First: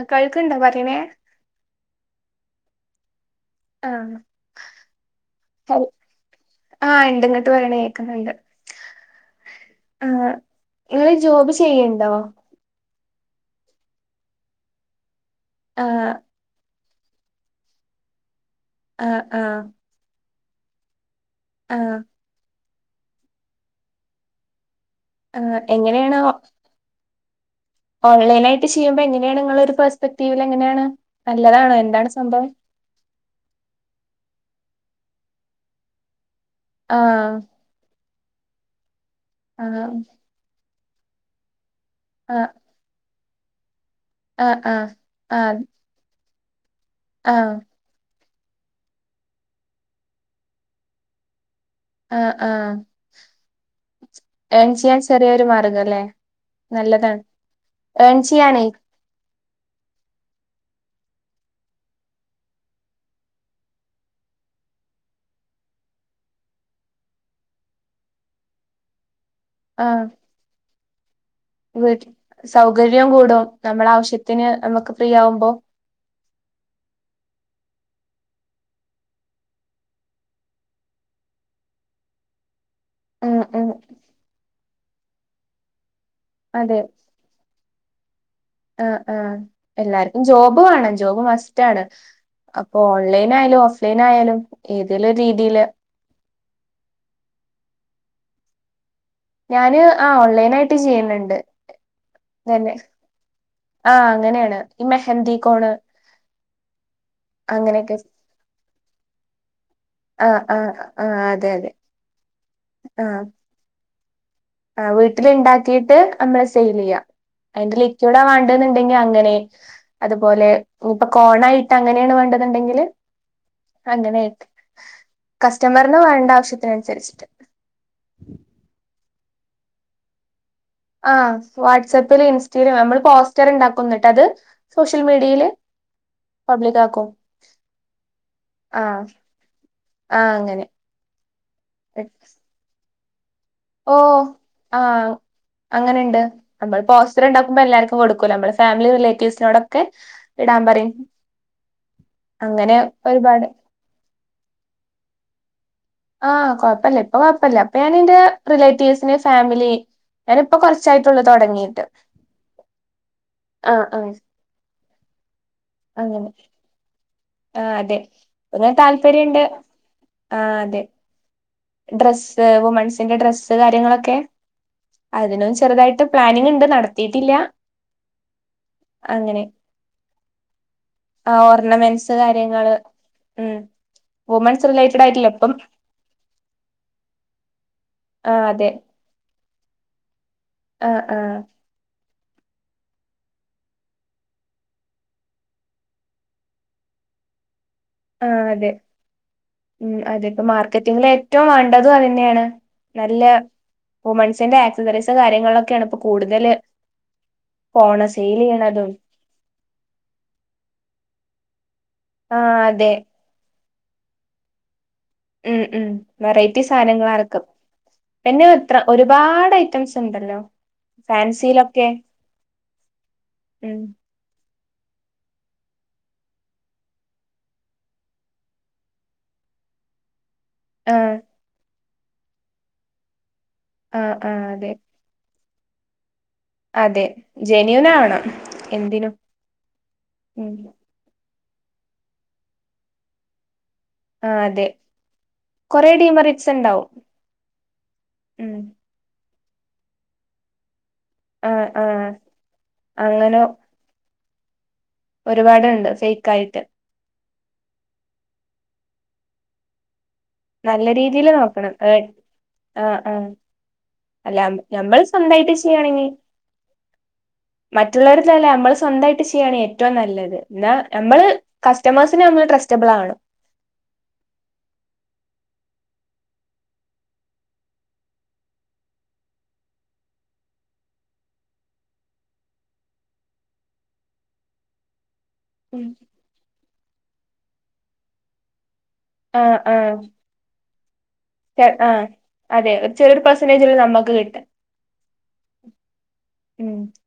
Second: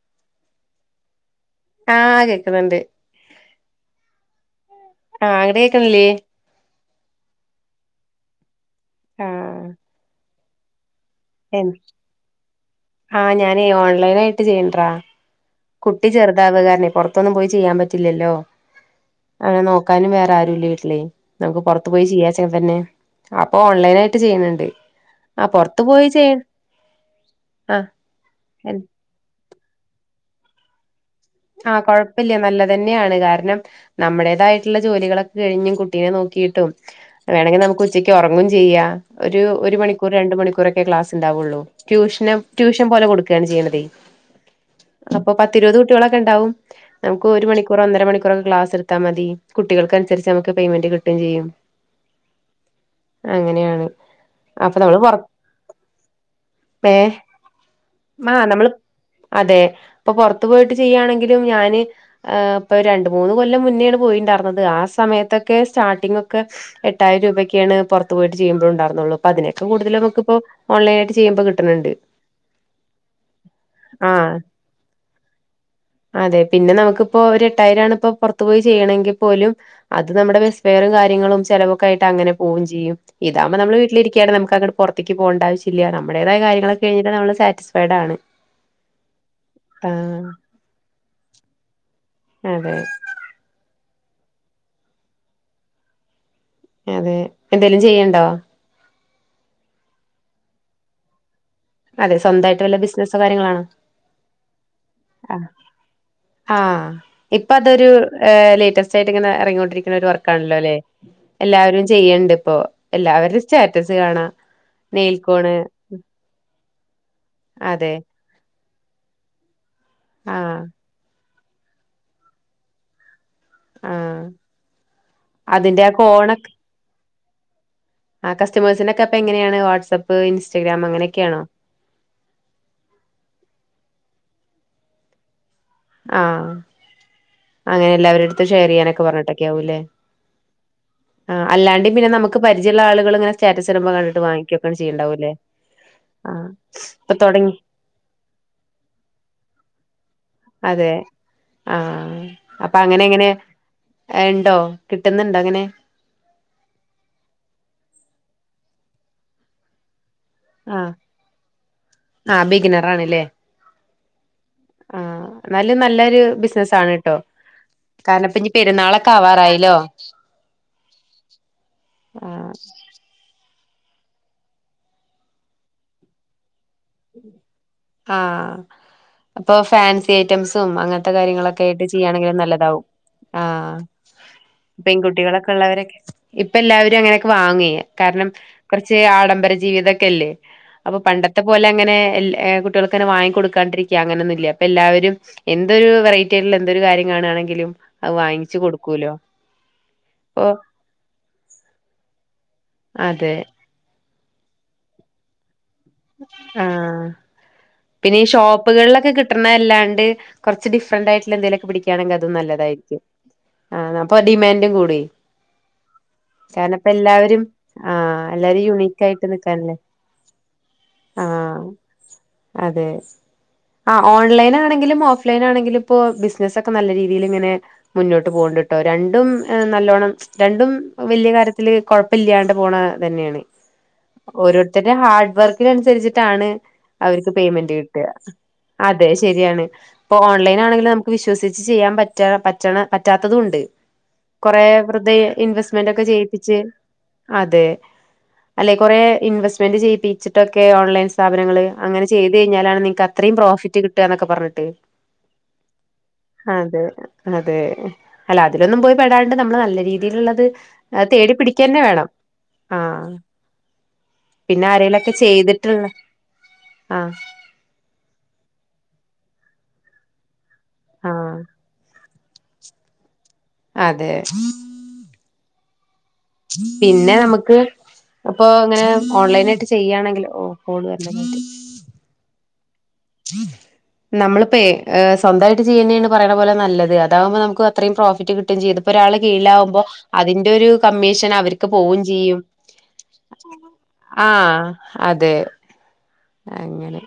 ആ കഴിക്കന്താ പറയണേ ആ കേക്കുന്നുണ്ട് ആഹ് ആ അങ്ങടെ കേക്കണില്ലേ ഇങ്ങോട്ട് വരണ കേക്കുന്നുണ്ട് ആ നിങ്ങള് ജോബ് ചെയ്യണ്ടോ ആഹ് ഞാനീ ഓൺലൈൻ ആയിട്ട് ചെയ്യണ്ടറാ കുട്ടി ആഹ് ചെറുതാവുക കാര പുറത്തൊന്നും പോയി ചെയ്യാൻ പറ്റില്ലല്ലോ ആഹ് ആഹ് അങ്ങനെ നോക്കാനും വേറെ ആരുല്ല വീട്ടിലേ നമുക്ക് പുറത്തു ആഹ് പോയി ചെയ്യാച്ച തന്നെ അപ്പൊ ഓൺലൈൻ ആയിട്ട് ചെയ്യുന്നുണ്ട് ആ ആഹ് പൊറത്തു പോയി എങ്ങനെയാണ് ചെയ്യൻ ഓൺലൈൻ ആയിട്ട് ചെയ്യുമ്പോ എങ്ങനെയാണ് നിങ്ങള ഒരു പെർസ്പെക്ടീവില് എങ്ങനെയാണ് നല്ലതാണോ ആ എന്താണ് കൊഴപ്പില്ല സംഭവം നല്ലതന്നെയാണ് കാരണം നമ്മുടേതായി ജോലികളൊക്കെ കഴിഞ്ഞു കുട്ടീനെ നോക്കിയിട്ടും ആഹ് വേണമെങ്കിൽ നമുക്ക് ഉച്ചയ്ക്ക് ഉറങ്ങും ചെയ്യാം ഒരു ഒരു ആഹ് മണിക്കൂർ രണ്ട് മണിക്കൂറോക്കെ ക്ലാസ് ഉണ്ടാവുള്ളൂ ട്യൂഷന് ട്യൂഷൻ പോലെ കൊടുക്കുകയാണ് ചെയ്യണതേ ആ ആഹ് അപ്പൊ ആ പത്തിരുപത് കുട്ടികളൊക്കെ ഉണ്ടാവും നമുക്ക് ഒരു മണിക്കൂർ ഒന്നര മണിക്കൂ കൂറും ക്ലാസ് എടുത്താ മതി കുട്ടികൾക്ക് അനുസരിച്ച് നമുക്ക് പെയ്മെന്റ് കിട്ടും ചെയ്യും ആ ആ അങ്ങനെയാണ് എൻ അപ്പൊ നമ്മള് ചെയ്യാൻ പൊറ ചെറിയൊരു മാർഗം അല്ലെ ഏ നല്ലതാണ് ഏൺ ആ ചെയ്യാനെ നമ്മള് അതെ അപ്പൊ പുറത്ത് പോയിട്ട് ചെയ്യായാണെങ്കിലും ഞാന് ഇപ്പ രണ്ട് മൂന്ന് കൊല്ലം മുന്നോണ് പോയിണ്ടായിരുന്നത് ആ സമയത്തൊക്കെ സ്റ്റാർട്ടിങ് ഒക്കെ എട്ടായിരം രൂപൊക്കെയാണ് പുറത്ത് പോയിട്ട് ചെയ്യുമ്പോ ഉണ്ടായിരുന്നുള്ളൂ അതിനൊക്കെ കൂടുതല് ആഹ് ഇപ്പൊ ഓൺലൈൻ ആയിട്ട് ചെയ്യുമ്പോ കിട്ടുന്നുണ്ട് വീട്ട് ആ ത്തിന് നമുക്ക് ഫ്രീ ആവുമ്പോ അതെ പിന്നെ നമുക്കിപ്പോ ഒരു എട്ടായിരംണ ഇപ്പോ പുറത്തു പോയി ചെയ്യണെങ്കിൽ പോലും അത് നമ്മുടെ ബെസ്റും കാര്യങ്ങളും ചിലവൊക്കായിട്ട് അങ്ങനെ പോകും ചെയ്യും ഉം ഇതാവുമ്പ ഉം നമ്മ വീട്ടിലിരിക്ക നമുക്ക് അങ്ങ പുറത്തേ പോകണ്ടാവശില്ല നമ്മടേതായ കാര്യൊക്കെ കഴിഞ്ഞി നമ്മ സാറ്റിസ്ഫൈഡ് ആണ് ആ ആ എല്ലാർക്കും ആഹ് ജോബ് വേണം ജോബ് മസ്റ്റ് ആണ് അതെ അപ്പൊ ഓൺലൈൻ ആയാലും ഓഫ്ലൈൻ ആയാലും ഏതെങ്കലും രീതിയില് അതെ എന്തേലും ചെയ്യണ്ടോ ഞാന് ആ ഓൺലൈനായിട്ട് ചെയ്യുന്നുണ്ട് അതെ സ്വന്തമായിട്ട് തന്നെ വല്ല ബിസിനസോ കാര്യങ്ങളാണോ ആ അങ്ങനെയാണ് ഈ മെഹന്തി കോണ് ആ ഇപ്പൊ അതൊരു അങ്ങനെയൊക്കെ ലേറ്റസ്റ്റ് ആയിട്ട് ഇങ്ങനെ ഇറങ്ങൊണ്ടിരിക്കുന്ന ഒരു ആഹ് വർക്കാണല്ലോ ആഹ് അല്ലെ ആഹ് അതെ അതെ എല്ലാവരും ചെയ്യണ്ട് ഇപ്പോ എല്ലാവരുടെ സ്റ്റാറ്റസ് കാണാം ആ വീട്ടില നെയിൽക്കോണ് ഉണ്ടാക്കിട്ട് നമ്മളെ സെയിൽ ചെയ്യാം അതിന്റെ അതെ ലിക്യവിഡാ വേണ്ടു അങ്ങനെ അതുപോലെ ആഹ് ഇപ്പൊ കോണായിട്ട് അങ്ങനെയാണ് വേണ്ടത്ണ്ടെങ്കിൽ അങ്ങനെ ആഹ് അതിന്റെ ആ കസ്റ്റമറിന് വേണ്ട കോണൊ ആവശ്യത്തിന് അനുസരിച്ചിട്ട് ആ കസ്റ്റമേഴ്നൊക്കെ എങ്ങനെയാണ് വാട്സആപ്പ് ഇൻറ്റ ആ വാട്സാപ്പില് ഇൻസ്റ്റിലും നമ്മള് പോസ്റ്റർ ഉണ്ടാക്കന്നിട്ട് അത് സോഷ്യൽ മീഡിയയില് ആഹ പബ്ലിക് ആക്കും അങ്ങനെ എല്ലാവരു അടുത്തും ഷെയർ ചെയ്യാനൊക്കെ ആഹ് പറഞ്ഞിട്ടൊക്കെ ആാവൂല്ലേ ആഹ് അങ്ങനെ ആ് അല്ലാണ്ടേ പിന്നെ നമുക്ക് പരിചയുള്ള ആളുകൾ ഇങ്ങനെ സ്റ്റാറ്റസ് ഇരുമ്പോ കണ്ടിട്ട് വാങ്ങിക്കുവോക്കെ ചെയ്യണ്ടാവൂല്ലേ അങ്ങനെയുണ്ട് ആ നമ്മൾ ഇപ്പൊ പോസ്റ്റർ തുടങ്ങി ഉണ്ടാക്കുമ്പോ എല്ലാവർക്കും കൊടുക്കൂ നമ്മൾ ഫാമിലി റിലേറ്റീവ്സിനോടൊക്കെ ഇടാൻ പറയും അതെ ആഹ അപ്പൊ അങ്ങനെ എങ്ങനെ ഇണ്ടോ കിട്ടുന്നുണ്ട് അങ്ങനെ ആഹ കൊഴപ്പില്ല ഇപ്പൊ കൊഴപ്പില്ല അപ്പൊ ഞാന എന്റെ റിലേറ്റീവ്സിന് ഫാമിലി ആഹ് ഞാനിപ്പോകൊറച്ചായിട്ടുള്ള തുടങ്ങീട്ട് ആ ബിഗിനർ ആണല്ലേ ആഹ ആ ആ നല്ല നല്ലൊരു ബിസിനസ ആണ് കേട്ടോ ആഹ് അതെ കാരണം ഇപ്പ ഇനി പിന്നെ പെരുന്നാളൊക്കെ താല്പര്യണ്ട് ആവാറായില്ലോ ആ ഡ്രസ് വുമൺസിന്റെ ഡ്രസ്സ് സ്സ്കാര്യങ്ങളൊക്കെ അതിനും ചെറുതായിട്ട് പ്ലാനിങ് ഉണ്ട് നടത്തിട്ടില്ല ആഹ അപ്പൊ ഫാൻസി ഐറ്റംസും അങ്ങനത്തെ ആ കാര്യങ്ങളൊക്കെ ആയിട്ട് ഓർണമെന്റ്സ് ചെയ്യുകയാണെങ്കും കാര്യങ്ങള് നല്ലതാവും ഉം ആഹ വുമൺസ് റിലേറ്റഡ് ആയിട്ടില്ല പെൺകുട്ടികളൊക്കെ ഇപ്പം ഉള്ളവരൊക്കെ ഇപ്പൊ എല്ലാവരും അങ്ങനെയൊക്കെ വാങ്ങുക കാരണം ആ കുറച്ച് ആഡംബര ജീവിതൊക്കെല്ലേ ആഹ ആഹ കുട്ടികൾക്കന്നെ വാങ്ങി കൊടുക്കാണ്ടരിക്ക അങ്ങനൊന്നല്ല പ്പ എല്ലാവരുംഎന്തൊരു വെറൈറ്റി ആട്ടുള്ള എന്തൊരു കാര്യം കാണാണെങ്കിലും അത് ആ വാങ്ങിച്ചു അതെ കൊടുക്കൂല്ലോ ഉം അതെപ്പോ മാർക്കറ്റിങ്ങിൽ ഏറ്റവും വേണ്ടതും അതന്നെയാണ് നല്ല അതെ വുമൺസിന്റെ ആക്സസറീസ് കാര്യങ്ങളൊക്കെയാണ് ഇപ്പോ കൂടുതൽ ആഹ് പിന്നെ ഈ ഷോപ്പുകളിലൊക്കെ കിട്ടണ അല്ലാണ്ട് കുറച്ച് ഡിഫറന്റ് ആയിട്ടുള്ള എന്തെലുംക്കെ ണെങ്കിൽ അത് ആ അതെ നല്ലതായിരിക്കും ആ അപ്പൊ ഡിമാൻഡും കൂടി ഉം ഉം വെറൈറ്റി കാരണം ഇപ്പ സാധനങ്ങൾ എല്ലാവരും ആർക്കും ആഹ് പിന്നെ എല്ലാരും എത്ര ഒരുപാട് ഐറ്റംസ് ഉണ്ട് ണ്ടലോ ആഹ അതെ ഉം ആ ഓൺലൈ ലൈൻആണെങ്കിലും ഓഫ് ലൈൻ ആണെങ്കിലും ഇപ്പോ ബിസിനസ് ഒക്കെ നല്ല രീതിയിൽ ഇങ്ങനെ മുന്നോട്ട് പോകണ്ടിട്ടോ രണ്ടും നല്ലോണ്ണം രണ്ടും ആ വലിയ കാര്യത്തില് കൊഴപ്പില്ലാണ്ട് പോണ തന്നെയാണ് ആ ആ അതെ ഓരോരുത്തടെ ഹാർഡ് വർക്കിനനുസരിച്ചിട്ട ട്ടണ് അതെ അവർക്ക് പേയ്മെന്റ് ജെന്യൂൻ കിട്ടുക ആവണം അതെ എന്തിനും ശരിയാണ് അപ്പൊ ഉം ഓൺലൈൻ ആണെങ്കിൽ നമുക്ക് വിശ്വസിച്ച ചെയ്യാൻ പറ്റാ പറ്റ പറ്റാത്തതും ഉണ്ട് ആഹ് അതെ കൊറെ വെറുതെ കൊറേ ഇൻവെസ്റ്റ്മെന്റ് ഒക്കെ ഡീമറിറ്റ്സ് ചെയ്യിപ്പിച്ച് ഉണ്ടാവും അതെ ഉം അല്ലെ കുറെ ഇൻവെസ്റ്റ് സ്പെന്റ് ചെയ്പ്പിച്ചിട്ടൊക്കെ ഓൺലൈൻ ആഹ് സ്ഥാപനങ്ങള് അങ്ങനെ ആഹ് ചെയ്ത് കഴിഞ്ഞാണ് നിൾക്ക് അത്രയും അങ്ങനെ പ്രോഫിറ്റ് കിട്ടുക എന്നൊക്കെ പറഞ്ഞ് പറഞ്ഞിട്ട് ഒരുപാടുണ്ട് ഫേക്ക ആയിട്ട് അതെ അതെ അല്ല അതിലൊന്നും പോയി പെടാണ്ട് നമ്മള് നല്ല രീതി രീതിയിലുള്ളത് നല്ല രീതിയില് തേടി നോക്കണം പിടിക്കന്നെ ഏഹ് വേണം ആ ആഹ് ആഹ് അല്ല നമ്മൾ സ്വന്തമായിട്ട് ചെയ്യാണെങ്കിൽ ആഹ് മറ്റു ള്ളടത്തല്ല നമ്മൾ സ്വന്തമായിട്ട് ചെയ്യ സ്വന്തായിട്ട് ചെയ്യാണ് ഏറ്റവും നല്ലത് എന്നാ നമ്മള് ആഹ് കസ്റ്റമേഴ്സിന് നമ്മള് ട്രസ്റ്റബിൾ ആവണം അതെ പിന്നെ നമുക്ക് അപ്പൊ ഇങ്ങനെ ഓൺലൈന ആയിട്ട് ചെയ്യാണെങ്കിൽ ഓ കോൾ വര നമ്മളിപ്പേ സ്വന്തമായിട്ട് ചെയ്യുന്നാണ് പറയണ പോലെ നല്ലത് ഇതാകുമ്പ നമുക്ക് അത്രം പ്രോഫിറ്റ് കിട്ടും ചെയ്തു ഒരാള് ആഹ് കീഴിലാവുമ്പോ ആഹ് അതിന്റെ ഒരു കമ്മീഷൻ അവർക്ക് പോവും ആഹ് ചെയ്യും അതെ ഒരു ചെറിയൊരു പെർസെന്റേജില് നമ്മക്ക് കിട്ടും ആഹ് അതെ ഉം അങ്ങനെ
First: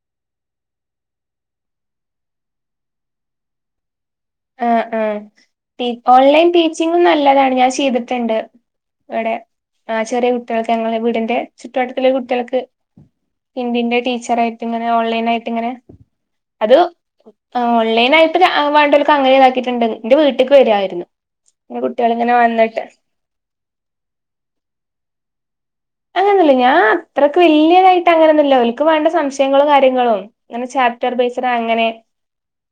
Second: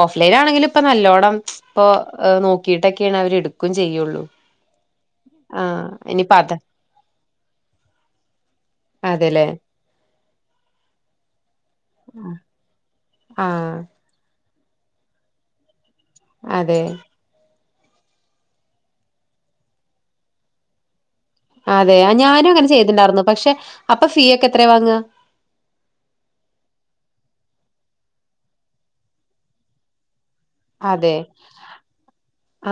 ഓഫ്ലൈൻ ആണെങ്കിലും ഇപ്പൊ നല്ലോണ്ണം ഇപ്പ നോക്കിട്ടൊക്കെയാണ് അവര് എടുക്കും ചെയ്യോള്ളൂ ആ ആ ടി ഓൺലൈൻ അത ടീച്ചിങ്ങും നല്ലതാണ് ഞാൻ ചെയ്ത്ട്ട്ണ്ട് ഇവ്ടെ അതെല്ലേ ആ ചെറിയ കുട്ടികൾക്ക് ഞങ്ങളെ വീടിന്റെ ചുറ്റുവട്ടത്തിലെ ഒര് കുട്ടികൾക്ക് ആഹ് ഹിന്ദിന്റെ ടീച്ചറായിട്ട് ഇങ്ങനെ ഓൺലൈൻ ആയിട്ടിങ്ങനെ അത് അതെ ഓൺലൈനായിട്ട് വാണ്ടോല്ക്ക് അങ്ങനെ ഇതാക്കിട്ട്ണ്ട് ന്റെ വീട്ടിക്ക് വരുവാരുന്നു അതെ ഞാനും അങ്ങനെ ചെയ്ത്ണ്ടാർന്നു പക്ഷേ അപ്പൊ ഫീ ഒക്കെ എത്രയാ വാങ്ങ അങ്ങനൊന്നുല്ല ഞാൻ അത്രക്ക് വല്യതായിട്ട് അങ്ങനൊന്നുല്ല ഓൽക്ക് വേണ്ട സംശയങ്ങളും കാര്യങ്ങളും അങ്ങനെ ചാപ്റ്റർ അതെ ബേസ്ഡ് അങ്ങനെ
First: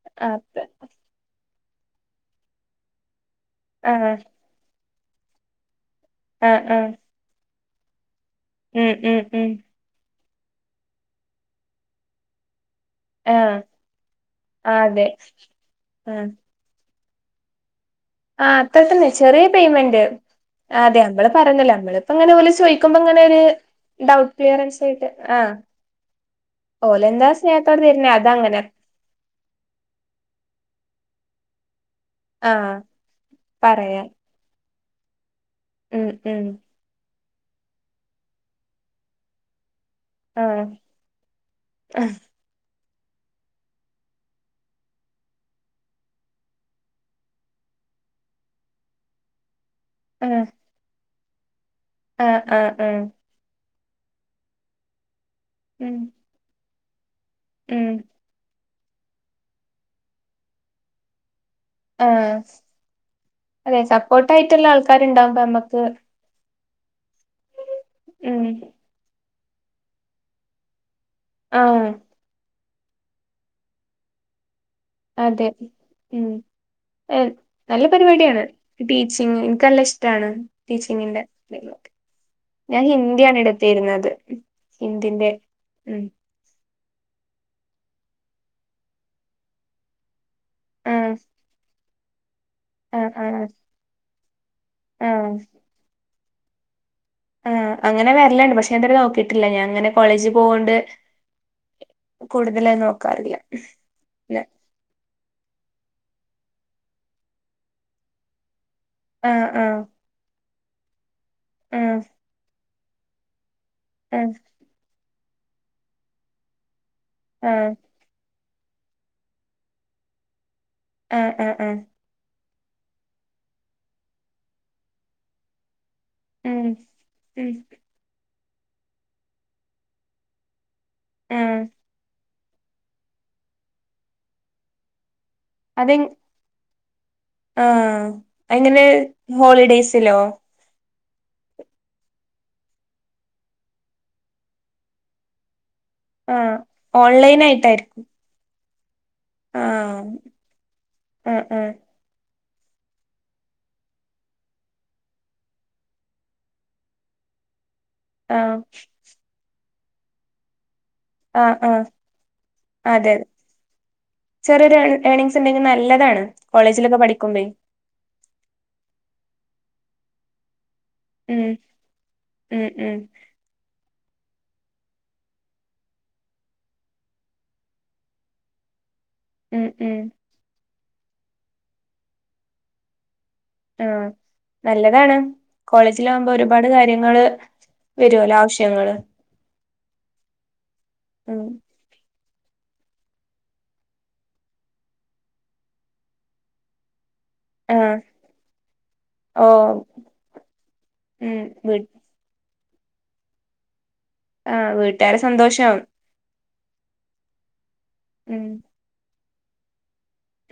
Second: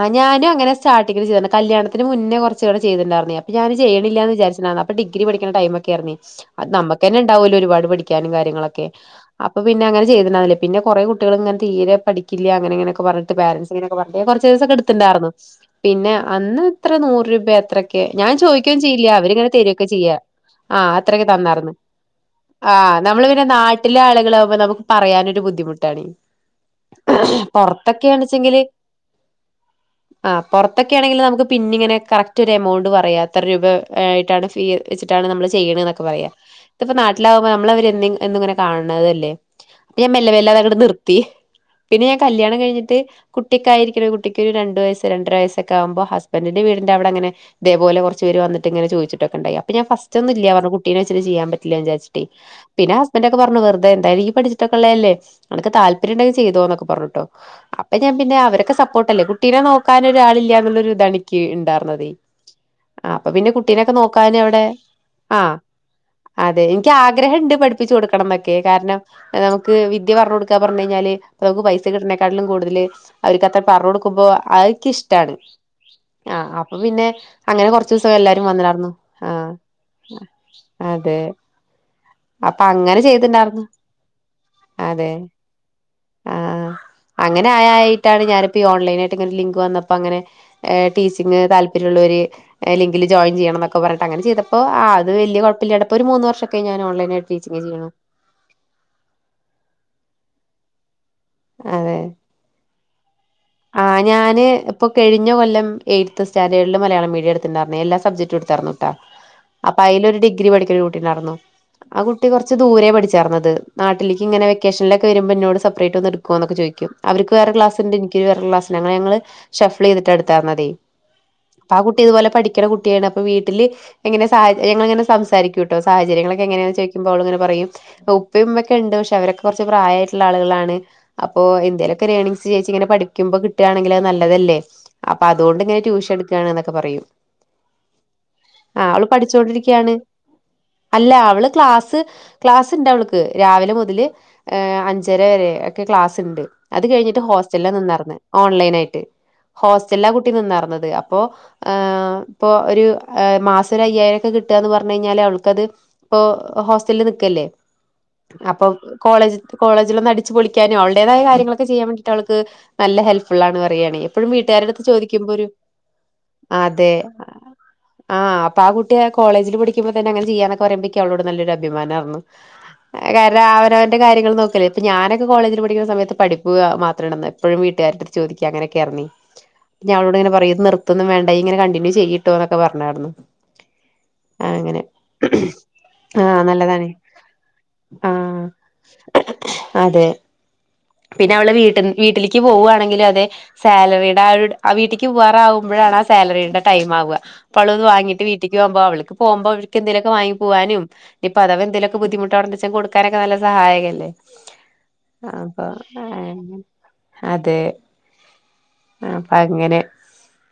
ആ ഞാനും അങ്ങനെ സ്റ്റാർട്ടിങ്ങ് ചെയ്തണ്ണേ കല്യാണ ന് മുന്നേ കൊറച്ച് നാള് ചെയ്ട്ട്ണ്ടാരുന്നെ അപ്പോ ഞാന് ആഹ് ചെയ്യണില്ലാന്ന് വിചാരിച്ചിര്ന്ന അപ്പ ഡിഗി പഠിക്കുന്ന ടൈമൊക്കെ ക്കാർന്നെ ആഹ് അത് ആഹ് നമ്മുക്കന്നെ ണ്ടാവ് ലോ ഒരുപാട് പഠിക്കാനും കാര്യങ്ങളൊക്കെ ഉം ഉം ഉം അപ്പൊ പിന്നെ അങ്ങനെ ചെയ്ത്ണ്ടാർനില്ല പിന്നെ കൊറെ കുട്ടികള് ഇങ്ങനെ തീരെ പഠിക്കില്ല അങ്ങനെങ്ങനെ ക്കെ പറഞ്ഞിട്ട് ആഹ് പാരൻസിങ്ങനെ പറഞ്ട്ട് ഞാൻ കൊറച്ച് ദിവസൊക്കെ ആഹ് അതെ എടുത്തുണ്ടാരുന്നു പിന്നെ ആഹ് അന്ന് എത്ര നൂറ് രൂപ അത്ര ഞാൻ ആഹ് ചോയിക്കുയും അത്ര ചെയ്യില്ല തന്നെ ചെറിയ അവരിങ്ങനെ തര്ഒക്കെ പേയ്മെന്റ് ചെയ്യാ ആഹ് അതെ അത്രൊക്കെ നമ്മള് തന്നാർന്നു പറഞ്ഞല്ലോ നമ്മളിപ്പോ ഇങ്ങനെ ഓല് ആഹ് ചോദിക്കുമ്പോ ഇങ്ങനെ നമ്മള് ഒരു പിന്നെ നാട്ടിലെ ഡൗട്ട് ആളുകളാകുമ്പോ നമുക്ക് പറയാനൊരു ബു ബുദ്ധിമുട്ടാണി ഓൽ പൊറത്തൊക്കെയാണ്ച്ചങ്കില് ആ പൊറത്തൊക്കെ ആണെങ്കില് നമുക്ക് പിന്നെ ഇങ്ങനെ കറക്റ്റ് ഒര് ആഹ് എമൗണ്ട് പറയാ എത്ര രൂപ പറയാ ആയിട്ടാണ് ഫീ വെച്ചിട്ടാണ് നമ്മള് ചെ ചെയ്യണ്നൊക്കെ ഉം പറയാ ഉം ഇതിപ്പോ നാട്ടിലാകുമ്പോ നമ്മള് അവരെ എന്നും ഇങ്ങനെകാണ്തല്ലേ പിന്നെ ഞാൻ മെല്ലെമെല്ലെ ആഹ് അതങ്ങ്ട് നിർത്തി പിന്നെ ആഹ് ഞാൻ കല്യാണം ക കഴിഞ്ഞിട്ട് കുട്ടിക്കെ ആയിരിക്കുന്ന കുട്ടിക്ക് ഒരു രണ്ട് വയസ് രണ്ടര വയസൊക്കെകുമ്പ ഹസ്ബൻഡിന്റെ വീടിന്റെ അവിടെ അങ്ങനെ അതെ പോലെകൊറ്ച്ച് പേര് വിന്നിട്ട്ങ്ങനെ ചോയിച്ചിട്ടൊക്കെണ്ടായ അപ്പ ഞാൻ ഫസ്റ്റ് ഒന്നും ആഹ് ഇല്യാ പറഞ്ഞു കുട്ടീനെ വെച്ചിട്ട് ചെയ്യൻപറ്റില്ലാന്ന് വിജാര്ച്ചിട്ടെ ആഹ് ആഹ് പിന്നെ ആഹ് ഹസ്ബന്റൊക്കെപറഞ്ഞു വെറു ഇതന്തയലും ഇയ്യ് പഠിച്ചിട്ടൊക്കെള്ളയല്ലേ അനക്ക് ഉം താല്പര്യംണ്ടെങ്കി ചെയ്തോ നൊക്കെ പറഞ്ഞുട്ടൊ ഉം അപ്പെ ഞാൻ പിന്നെ അവരെ ക്ക് ഇണ്ടാർന്നതെ ആഹ് ആഹ് അപ്പ പിന്നെ അതെ കുട്ടീനൊക്കെ നോക്കാന് അവിടെ സപ്പോർട്ടായിട്ടുള്ള ആൾക്കാരുണ്ടാവുമ്പോ ആഹ് നമ്മക്ക് അതെ ക്ക് ആഗ്രഹം ണ്ട് പഠിപ്പിച്ച് കൊടുക്കണം ഉം ന്നൊക്കെ കാര്ണം നമുക്ക് വിദ്യ പറ്ഞ്ഞ കൊടുക്കാ പറഞ്കഴിഞ്ഞാല് നമുക്ക് പൈസ ആഹ് കിട്ട്നേക്കാട്ടിലും കൂടുതല് അവര്ക്ക് അത്ര പറഞ്ഞു കൊടുക്കുമ്പോ അയ്ക്ക് ഇഷ്ട്ടാണ് അതെ ഉം ആഹ് അപ്പ പിന്നെ ഏഹ് അങ്ങനെ നല്ല കൊറ്ച്ചു വസം പരിപാടിയാണ് എല്ലാരും വന്ന് ലാര്ന്നു ആഹ് അതെ കുഞ്ഞിന്റെ എന്തേങ്കിലൊക്കെ അപ്പൊ ഞാൻ അങ്ങനെ ഹിന്ദിയാണ് എട് ചെയ്തിണ്ടാർന്നു തീര്ന്നത് ഹിന്ദിന്റെ ഉം ആ അങ്ങനെ ആയായിട്ടാണ് ഞാനിപ്പോ ഓൺലൈൻ ആയിട്ട് ഇങ്ങനെ ലിങ്ക് വന്നപ്പോ അങ്ങനെ ആഹ് ടീച്ചിംഗ് താല്പര്യള്ളവര് ലിങ്കില് ആഹ് ജോയിൻ ആഹ് ചെയ്യണം ന്നൊക്കെ പറഞ്ഞിട്ട് അങ്ങനെ ചെയ്ത അപ്പോ ആഹ് ആത് വല്യ കൊഴപ്പില്ലട് ഇപ്പൊ മൂന്ന് വർഷക്കെയി ഞാൻ ഓലൈൻ ആഹ് അങ്ങനെ വരല്ണ്ട് പഷേ ഇതുവരെ നോക്കീട്ട്ല്ല ഞാൻ ഇങ്ങനെ കോളേജിൽ പോകൊണ്ട് കൂടുതലായി നോക്കാറില്ല ആഹ് ഞാന് ഇപ്പം കെഴിഞ്ഞ കൊല്ലം എ ത്ത് സ്റ്റാൻഡേഡില് മലയാളം മീഡിയം എടുത്തിണ്ടാർന്നെ എല്ലാ സബ്ജക്റ്റും എടുത്താർന്നുട്ടാ ആഹ് അപ്പൊ ആഹ് അയില് ഒരു ഡിഗ്രി പഠി ഒരു കുട്ടിണ്ടാർന്നു ആഹ് ആ കുട്ടി കൊറച്ച് ദൂരെ പഠിച്ചാർന്നത് നാട്ടിലെക്ക് ആഹ് ഇങ്ങനെ വെക്കേഷൻല്ക്കെ വരുമ്പോ ഇന്നോട് സപ്പ്റേറ്റ് ഒന്ന് ഇട്ക്കോനൊക്കെചോയിക്കും അവർക്ക് വേറെ ആഹ് ക്ലാസ്ണ്ട് ഇ [unintelligible] ഞങ്ങള് ഷഫ്ലള് ചെയ്ട്ട് ഇട്ത്താമതി അഹ് അഹ് അഹ് ക്ക്ണ കുട്ട്യേണ് അപ്പ വീട്ടില് എങ്ങനെ സഹചര്യങ്ങള് ഇങ്ങനെ സംസാരിക്ക്യൂട്ടോ സാഹചര്യങ്ങളൊക്കെ ഉം എങ്ങനെയാ ചോയിക്കുമ്പം അവള് ഇങ്ങനെ ഉം പറയും ഔ ഇപ്പേം മ്മേം ക്കെണ്ട് പഷേ അവരൊക്കെ കൊറ്ച്ച് പ്രായ ആയിട്ട്ള്ള ആളുകളാണ് ആ അപ്പോ എന്തേലൊക്കെ ഒര് ഏണിങ്സ് ചേച്ചി ഇങ്ങനെ പഠി വക്കുമ്പോ കിട്ടുകയാണെങ്കിൽ അത് നല്ലതല്ലേ അപ്പൊ അതുകൊണ്ട് ഇങ്ങനെ ട്യൂഷൻ എടുക്കുകയ എന്നൊക്കെ പറയും ആഹ അങ്ങനെ ആ അവള് പഠിച്ചോണ്ടിരിക്കയാണ് ഹോളിഡേസിലോ അല്ല അവള് ക്ലാസ് ക്ലാസ്സ് ഉണ്ട് അവള്ക്ക് രാവിലെ മുതല് ഹ അഞ്ചര വരെ ക്ലസ് ആ ഉണ്ട് അത് കിഞ്ഞട്ട് ഓൺലൈൻ ഹോസ്റ്റലിൽ ആയിട്ടായിരിക്കും നിന്നിു ഓൺലൈന ആയിട്ട് ആ ഹോസ്റ്റല ആ കുട്ടി നിന്നറന്നത് അപ്പോൊ ആ ആ ഹ ഇപ്പോൊ ഒരു മാസം ഒരു അയ്യായിരംൊക്കെ കിട്ടുകന്ന് പറഞ്ഞ കഴിഞ്ഞാൽ അവൾക്കത് ഇപ്പോൾ ഹോസ്റ്റലിൽ നിൽക്കല്ലേ ആ ലെ അപ്പൊ കോളേജ് കോളേജിൽ ഒന്ന് അടിിച്ചച്ച് പൊളിക്കാനും അവളടേതായ ആ കാര്യങ്ങളൊക്കെ ആ ചെയ്യാൻ വേണ്ടിട്ട് അവൾക്ക് അതെ നല്ല അതെ ഹെൽപഫുുള്ള ആാണ് പറയയാണെ എപ്പോഴും വീട്ടുകാടെ ചെറിയൊരു അടുത്ത് ചോദിക്കുമ്പോ ഏണിങ്സ് ഒരു ഉണ്ടെങ്കിൽ നല്ലതാണ് അതെ കോളേജിലൊക്കെ പഠിക്കുമ്പേ ആഹ് അപ്പൊ ആ കുട്ടിയ കോളേജില് ിക്കെ അന ചെയാക്കെ പറയ്പോ അവളോട് ഉം നല്ലൊരു അഭിമാനയി ഉം ഉം കാരണം അവ കാര്യൾ നോക്കല്ലേ ഇപ്പ ഞാനൊക്കെ കോളേജിൽ പഠിക്കുന്ന സമയത്ത് പഠപ്പുക മാത്രമാണ്ണ എപ്പോഴും വീട്ടുകാടുത്ത് ചോദിക്കുക അങ്ങനൊക്കെ ഇറങ്ങി ഉം ഉം ഞളോട് ഇങ്ങനെ പറയുന്നത് ഇത്തൊന്നും വേണ്ടായി ഇങ്ങനെ കണ്ടിന്യൂ ചെയ്യട്ടോന്നൊക്കെ പറഞ്ഞായിരുന്നു ആ അങ്ങനെ നല്ലതാണ് കോളേജിൽ ആകുമ്പോ ഒരുപാട് കാര്യങ്ങള് വരുവല്ലോ ആവശ്യങ്ങള് ആഹ അതെ പിന്നെ ഉം അവളെ വീട്ട വീട്ടിലേക്ക് പോവുവാണെങ്കിലും അതെ സാലറിയുടെ ആ വീട്ടിലക്ക് പോകവാറകുമ്പോഴാണ് ആ സാലറിയുടെ ടൈംമാവുക പൊ ആ വാങ്ങീട്ട വീട്ടക്ക് പോക്പ അവക്ക് ഓ പോക്പോ അവക്ക് എന്തങ്കൊക്ക വാങ്ങ പോാന ഇപ്പ ഉം അവാ വീ എന്തങ്കൊക്ക ബുദ്ധിുട്ടണ കൊടുക്കാനൊക്കെ നല്ല സഹായകമല്ലേ ആഹ വീട്ടുകാര സന്തോഷവും അതെ ഉം അപ്പ അങ്ങനെ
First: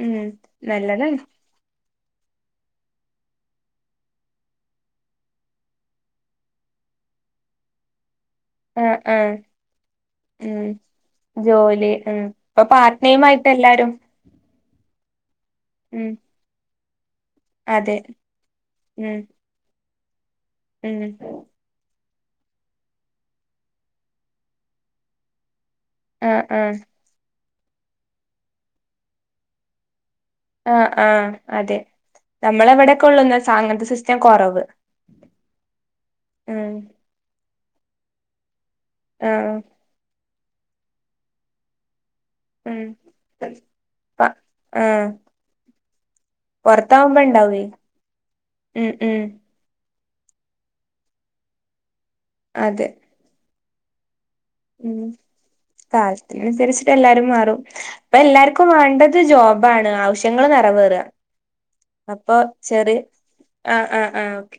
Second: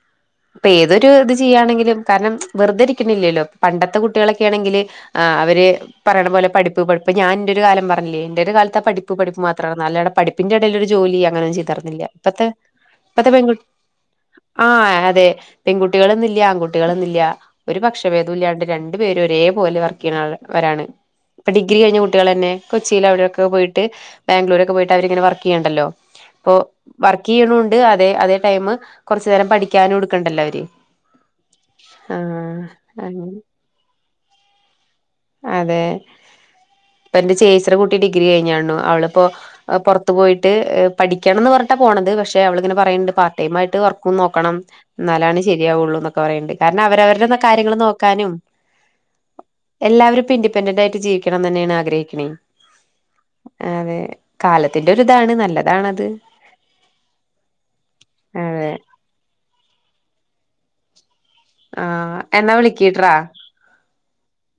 ഉം അപ്പൊ ഏതൊരു നല്ലതാണ് ഇത് ചെയ്യയാണെങ്കിലും കാരണം വെറുതെ ഇരിക്കണില്ലല്ലോ പണ്ടത്തെ കുട്ടികളൊക്കൊണെങ്കിൽ ആ അവര് പറയണ പോലെ പഠിപ്പ് ഇപ്പൊ ഞൻന്റെറെ ഒരു കാലം പറില്ല എന്റെറെ കാലത്തെ ആ പഠിപ്പ് ആ പഠിപ് മാത്രമാണ് അല്ല പഠപ്പിന്റെ ഉം ഇടൽ ഒരു ജോലി അങ്ങനും ജോലി ചെയ്ർന്നില്ല ഉം ഇപ്പത്തെ ഇപ്പൊ പാർട്ട് ടൈം ഇത്തെ പെ ആയിട്ട് എല്ലാരും ആ അതെ ഉം പെൺകുട്ടികളന്ന ഇില്ല ആൺകുട്ടികളന്ന ഇില്ല ഒരു അതെ പക്ഷ വേദമ ഇില്ലാണ്ട് രണ്ടു ഉം പേര് ഒരേ പോോലെ അവർക്ക് വരാണ് ഉം ഇപ്പ ഡിഗ്രി കഴിഞ്ഞ കുട്ടികൾ തന്നെ കൊചിയിൽ അവിടെൊക്കെ പോയിട്ട് ബാംഗ്ലൂൊക്കെ പോയിട്ട് അവരിങ്ങെ വർക്ക് ചെയ്യണ്ടല്ലോ ആഹ് ഇപ്പൊ ആഹ് വർക്ക് ചെയ്യണണ്ട് അതെ അതേ ടൈം കൊറച്ചു നേരം പഠിക്കാനുംടു ആ ആഹ അതെ ആഹ് നമ്മള എവിടെൊക്കെ അങ്ങനെ ഉള്ളുന്ന സാങ്കത സിസ്റ്റം കുറവ് അതെ ഇപ്പ എന്റെ ചേചിന്റെ കുട്ടി ഡിഗ്രി കഴിഞ്ഞാുണ അവളിപ്പോ ആഹ് പുറത്തു പോയിട്ട് പഠിക്കണംന്ന് പറഞ്ഞിട്ടാ പോണത് പക്ഷെ പക്ഷേ അവളിങ്ങന ഉം പറയുന്നുണ്ട് പാർട്ട് ടൈം ആട്ട് വർക്ക്ുംന്ന് പ നോക്കണം ആഹ് എന്നാലാണ് ശരിയാവുള്ളൂ കുറണ്ട് കാരണം പൊറത്താവുമ്പോ അവരവരുടെന്ന ഇണ്ടാവേ കാര്യങ്ങള് നോക്കാനും ഉം ഉം എല്ലാവും ഇഡിപൻറ ആയി് ജീവണംമ തന്നെയാണ്ഗഹം അതെ അതെ കാലത്തിന്റെ ഉം ഒ ഇതാണ് നല്ലത് കാലത്തിനനുസരിച്ചിട്ട് എല്ലാരും മാറും അപ്പ എല്ലാർക്കും അതെ വേണ്ടത് ജോബാണ് ആവശ്യ പങ്ങൾ നിറവേറ ആഹ് അപ്പൊ എന്നാ ശരി വിളിക്കിട്രാ ആ ആഹ ആഹ ഓെ